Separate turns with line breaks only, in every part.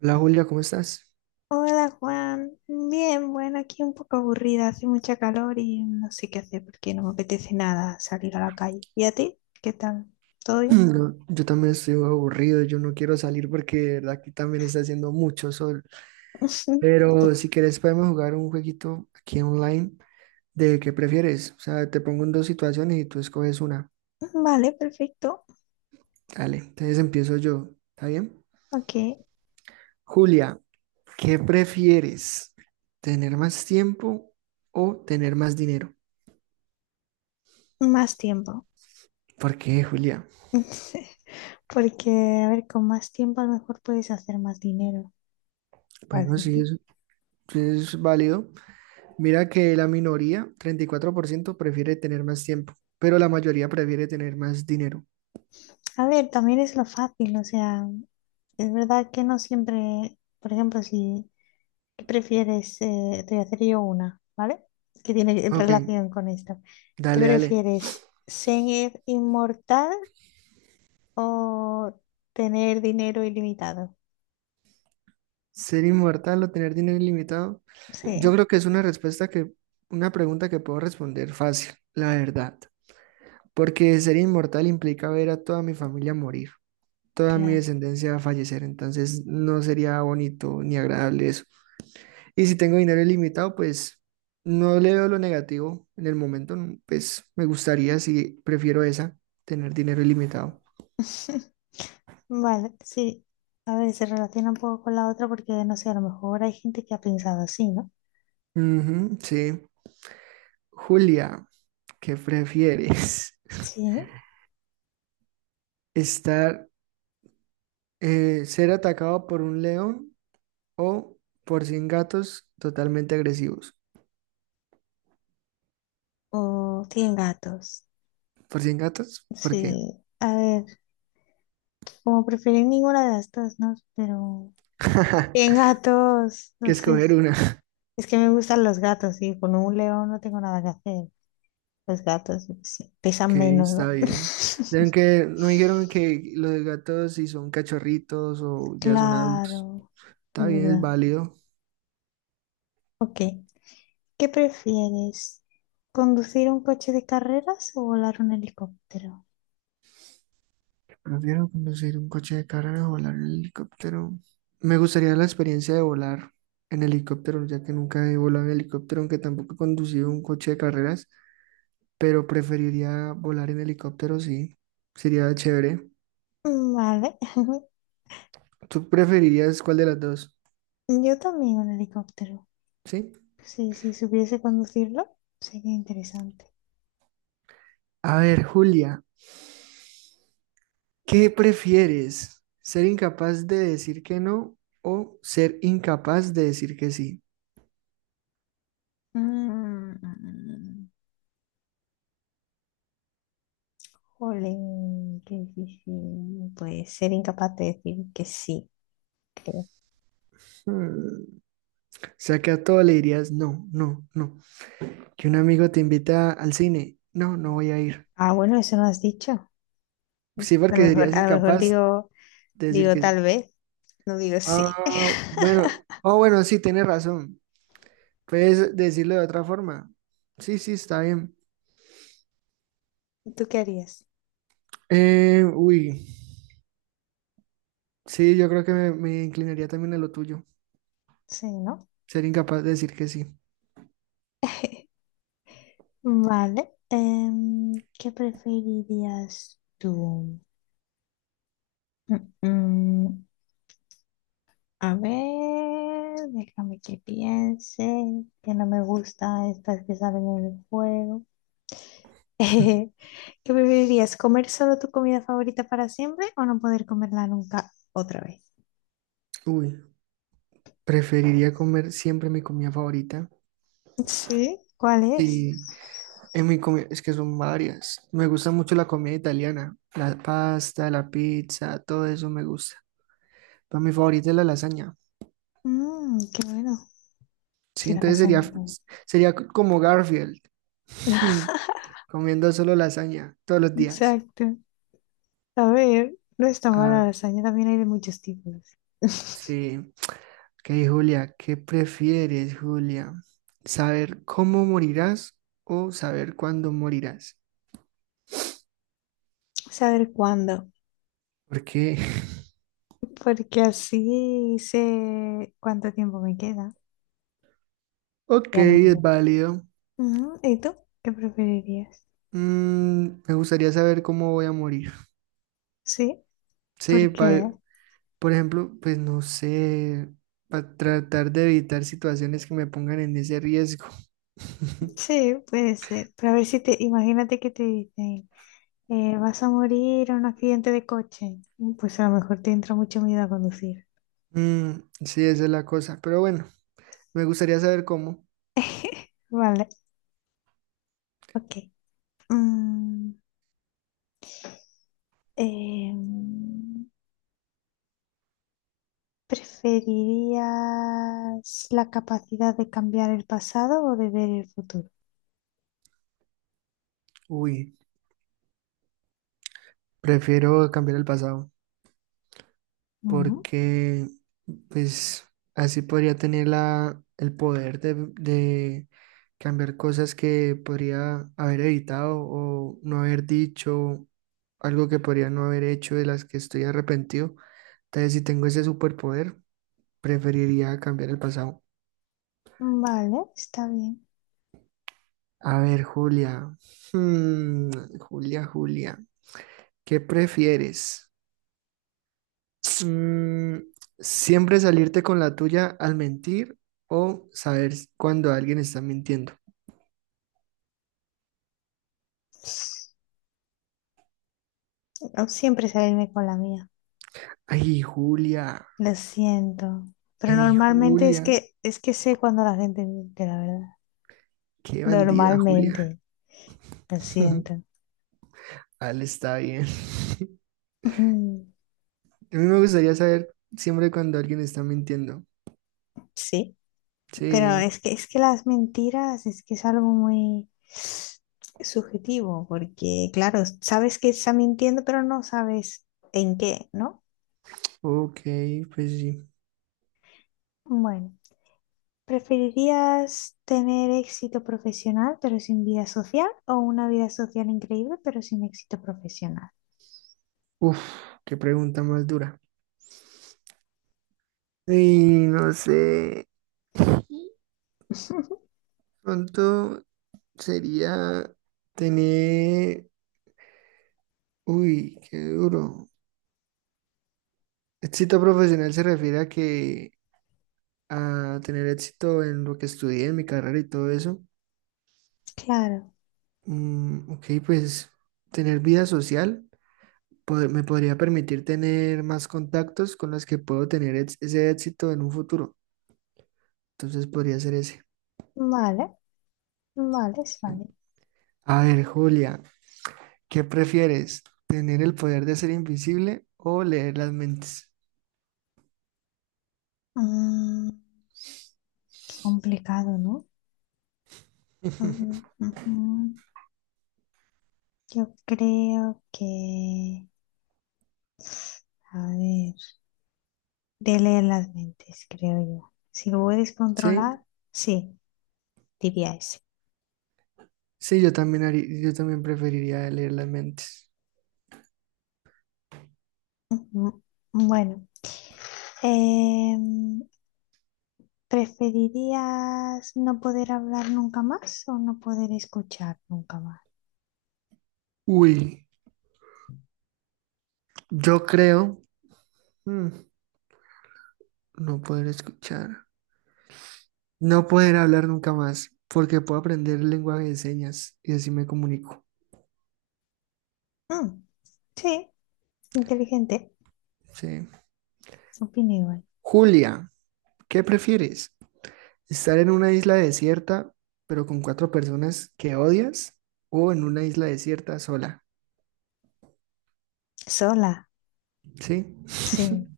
Hola Julia, ¿cómo estás?
Hola Juan, bien, bueno, aquí un poco aburrida, hace mucha calor y no sé qué hacer porque no me apetece nada salir a la calle. ¿Y a ti? ¿Qué tal? ¿Todo bien?
No, yo también estoy aburrido, yo no quiero salir porque de verdad aquí también está haciendo mucho sol. Pero si
Pues,
quieres podemos jugar un jueguito aquí online de qué prefieres. O sea, te pongo en dos situaciones y tú escoges una.
vale, perfecto.
Dale, entonces empiezo yo, ¿está bien?
Ok,
Julia, ¿qué prefieres? ¿Tener más tiempo o tener más dinero?
más tiempo.
¿Por qué, Julia?
Porque, a ver, con más tiempo a lo mejor puedes hacer más dinero.
Bueno,
Así
sí,
que,
sí es válido. Mira que la minoría, 34%, prefiere tener más tiempo, pero la mayoría prefiere tener más dinero.
a ver, también es lo fácil, o sea, es verdad que no siempre, por ejemplo, si... ¿Qué prefieres? Te voy a hacer yo una, ¿vale? Que tiene
Ok,
relación con esta. ¿Qué
dale, dale.
prefieres? ¿Ser inmortal o tener dinero ilimitado?
¿Ser inmortal o tener dinero ilimitado? Yo
Sí,
creo que es una una pregunta que puedo responder fácil, la verdad. Porque ser inmortal implica ver a toda mi familia morir, toda mi
claro.
descendencia fallecer, entonces no sería bonito ni agradable eso. Y si tengo dinero ilimitado, pues no le veo lo negativo en el momento. No, pues me gustaría, si prefiero esa, tener dinero ilimitado.
Vale, sí. A ver, se relaciona un poco con la otra porque, no sé, a lo mejor hay gente que ha pensado así, ¿no?
Ujú, sí. Julia, ¿qué prefieres?
Sí.
¿Estar, ser atacado por un león o por 100 gatos totalmente agresivos?
O tienen gatos.
¿Por cien gatos? ¿Por qué?
Sí. A ver, como preferir ninguna de las dos, ¿no? Pero... Tienen gatos,
Que
no sé,
escoger una.
es que me gustan los gatos y con un león no tengo nada que hacer. Los gatos sí, pesan
Ok,
menos,
está
¿no?
bien. Dijeron que, no dijeron que los gatos si son cachorritos o ya son adultos.
Claro,
Está
es
bien, es
verdad.
válido.
Ok, ¿qué prefieres? ¿Conducir un coche de carreras o volar un helicóptero?
Prefiero conducir un coche de carrera o volar en helicóptero. Me gustaría la experiencia de volar en helicóptero, ya que nunca he volado en helicóptero, aunque tampoco he conducido un coche de carreras, pero preferiría volar en helicóptero, sí. Sería chévere.
Vale,
¿Tú preferirías cuál de las dos?
yo también un helicóptero.
Sí.
Sí, si supiese conducirlo, sería interesante.
A ver, Julia, ¿qué prefieres? ¿Ser incapaz de decir que no o ser incapaz de decir que sí?
Mm, jolín, qué difícil. Pues ser incapaz de decir que sí.
Hmm, O sea que a todo le dirías no, no, no. Que un amigo te invita al cine. No, no voy a ir.
Ah, bueno, eso no has dicho.
Sí, porque serías
A lo mejor
incapaz
digo,
de decir
digo
que
tal
sí.
vez, no digo sí.
Ah, bueno, oh, bueno, sí, tienes razón. Puedes decirlo de otra forma. Sí, sí, está bien.
¿Tú qué harías?
Uy, sí, yo creo que me inclinaría también a lo tuyo.
Sí, ¿no?
Ser incapaz de decir que sí.
Vale. ¿Qué preferirías tú? Mm, mm, a ver, déjame que piense, que no me gusta estas que salen en el juego. ¿Qué preferirías? ¿Comer solo tu comida favorita para siempre o no poder comerla nunca otra vez?
Uy, preferiría comer siempre mi comida favorita.
Sí, ¿cuál es?
Sí, es que son varias. Me gusta mucho la comida italiana, la pasta, la pizza, todo eso me gusta. Pero mi favorita es la lasaña.
Mm, qué bueno.
Sí,
Sí, la
entonces sería,
lasaña está bien.
sería como Garfield, comiendo solo lasaña todos los días.
Exacto. A ver, no está mala
Ah,
la lasaña, también hay de muchos tipos.
sí. Ok, Julia, ¿qué prefieres, Julia? ¿Saber cómo morirás o saber cuándo morirás?
Saber cuándo,
Porque,
porque así sé cuánto tiempo me queda.
ok,
Ya lo
es
veo.
válido.
Ujú, ¿y tú? ¿Qué preferirías?
Me gustaría saber cómo voy a morir.
Sí,
Sí,
porque
por ejemplo, pues no sé, para tratar de evitar situaciones que me pongan en ese riesgo.
sí, puede ser. Pero a ver si te, imagínate que te dicen, vas a morir en un accidente de coche. Pues a lo mejor te entra mucho miedo a conducir.
Mm, sí, esa es la cosa. Pero bueno. Me gustaría saber cómo.
Vale, ok. Mm, Em, ¿Preferirías la capacidad de cambiar el pasado o de ver el futuro?
Uy, prefiero cambiar el pasado
Ujú.
porque pues así podría tener la, el poder de cambiar cosas que podría haber evitado o no haber dicho, algo que podría no haber hecho de las que estoy arrepentido. Entonces, si tengo ese superpoder, preferiría cambiar el pasado.
Vale, está bien.
A ver, Julia. Hmm, Julia, Julia, ¿qué prefieres? Mm, Siempre salirte con la tuya al mentir o saber cuando alguien está mintiendo.
No siempre salirme con la mía.
Ay, Julia,
Lo siento. Pero
ay,
normalmente es
Julia,
que es que sé cuando la gente miente, la verdad.
qué bandida, Julia.
Normalmente. Lo siento.
Al está bien.
Ujú.
A mí me gustaría saber siempre cuando alguien está mintiendo.
Sí. Pero
Sí,
es que las mentiras es que es algo muy subjetivo, porque claro, sabes que está mintiendo, pero no sabes en qué, ¿no?
ok, pues sí.
Bueno, ¿preferirías tener éxito profesional pero sin vida social o una vida social increíble pero sin éxito profesional?
Uf, qué pregunta más dura. Y no sé, pronto sería tener. Uy, qué duro. Éxito profesional se refiere a tener éxito en lo que estudié, en mi carrera y todo eso.
Claro,
Ok, pues tener vida social me podría permitir tener más contactos con los que puedo tener ese éxito en un futuro. Entonces podría ser ese.
vale, vale, es
¿Sí?
vale.
A ver, Julia, ¿qué prefieres? ¿Tener el poder de ser invisible o leer las mentes?
Mm, qué complicado, ¿no? Ujú, ujú. Yo creo que, a ver, de leer las mentes, creo yo. Si lo puedes controlar,
Sí,
sí, diría ese.
sí, yo también preferiría leer las mentes.
Mm, Bueno, em, ¿preferirías no poder hablar nunca más o no poder escuchar nunca más?
Uy, yo creo. hmm, No poder escuchar. No poder hablar nunca más, porque puedo aprender lenguaje de señas y así me comunico.
Mm, sí, inteligente,
Sí.
opino igual.
Julia, ¿qué prefieres? ¿Estar en una isla desierta, pero con cuatro personas que odias? ¿O en una isla desierta sola?
Sola,
Sí.
sí.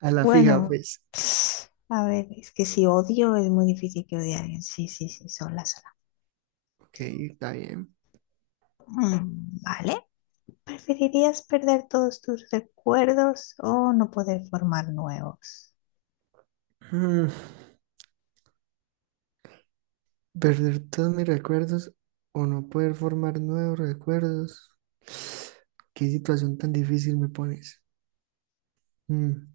A la fija,
Bueno,
pues.
a ver, es que si odio es muy difícil que odie a alguien. Sí, sí, sí, sola, sola.
Ok, está bien.
Mm, vale. ¿Preferirías perder todos tus recuerdos o no poder formar nuevos?
Mm, ¿Perder todos mis recuerdos o no poder formar nuevos recuerdos? ¿Qué situación tan difícil me pones? Mm.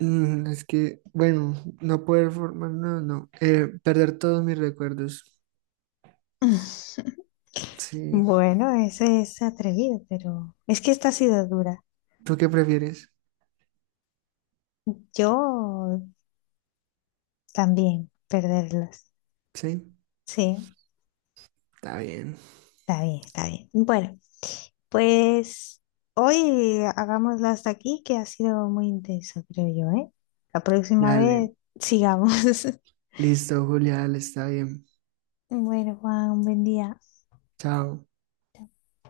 Es que, bueno, no poder formar, no, no, perder todos mis recuerdos. Sí,
Bueno, ese es atrevido, pero es que esta ha sido dura.
¿tú qué prefieres?
Yo también perderlos.
Sí,
Sí,
está bien.
está bien, está bien. Bueno, pues hoy hagámoslo hasta aquí, que ha sido muy intenso, creo yo, ¿eh? La próxima
Dale,
vez sigamos.
listo, Julia, dale, está bien.
Bueno, Juan, un buen día.
Chao.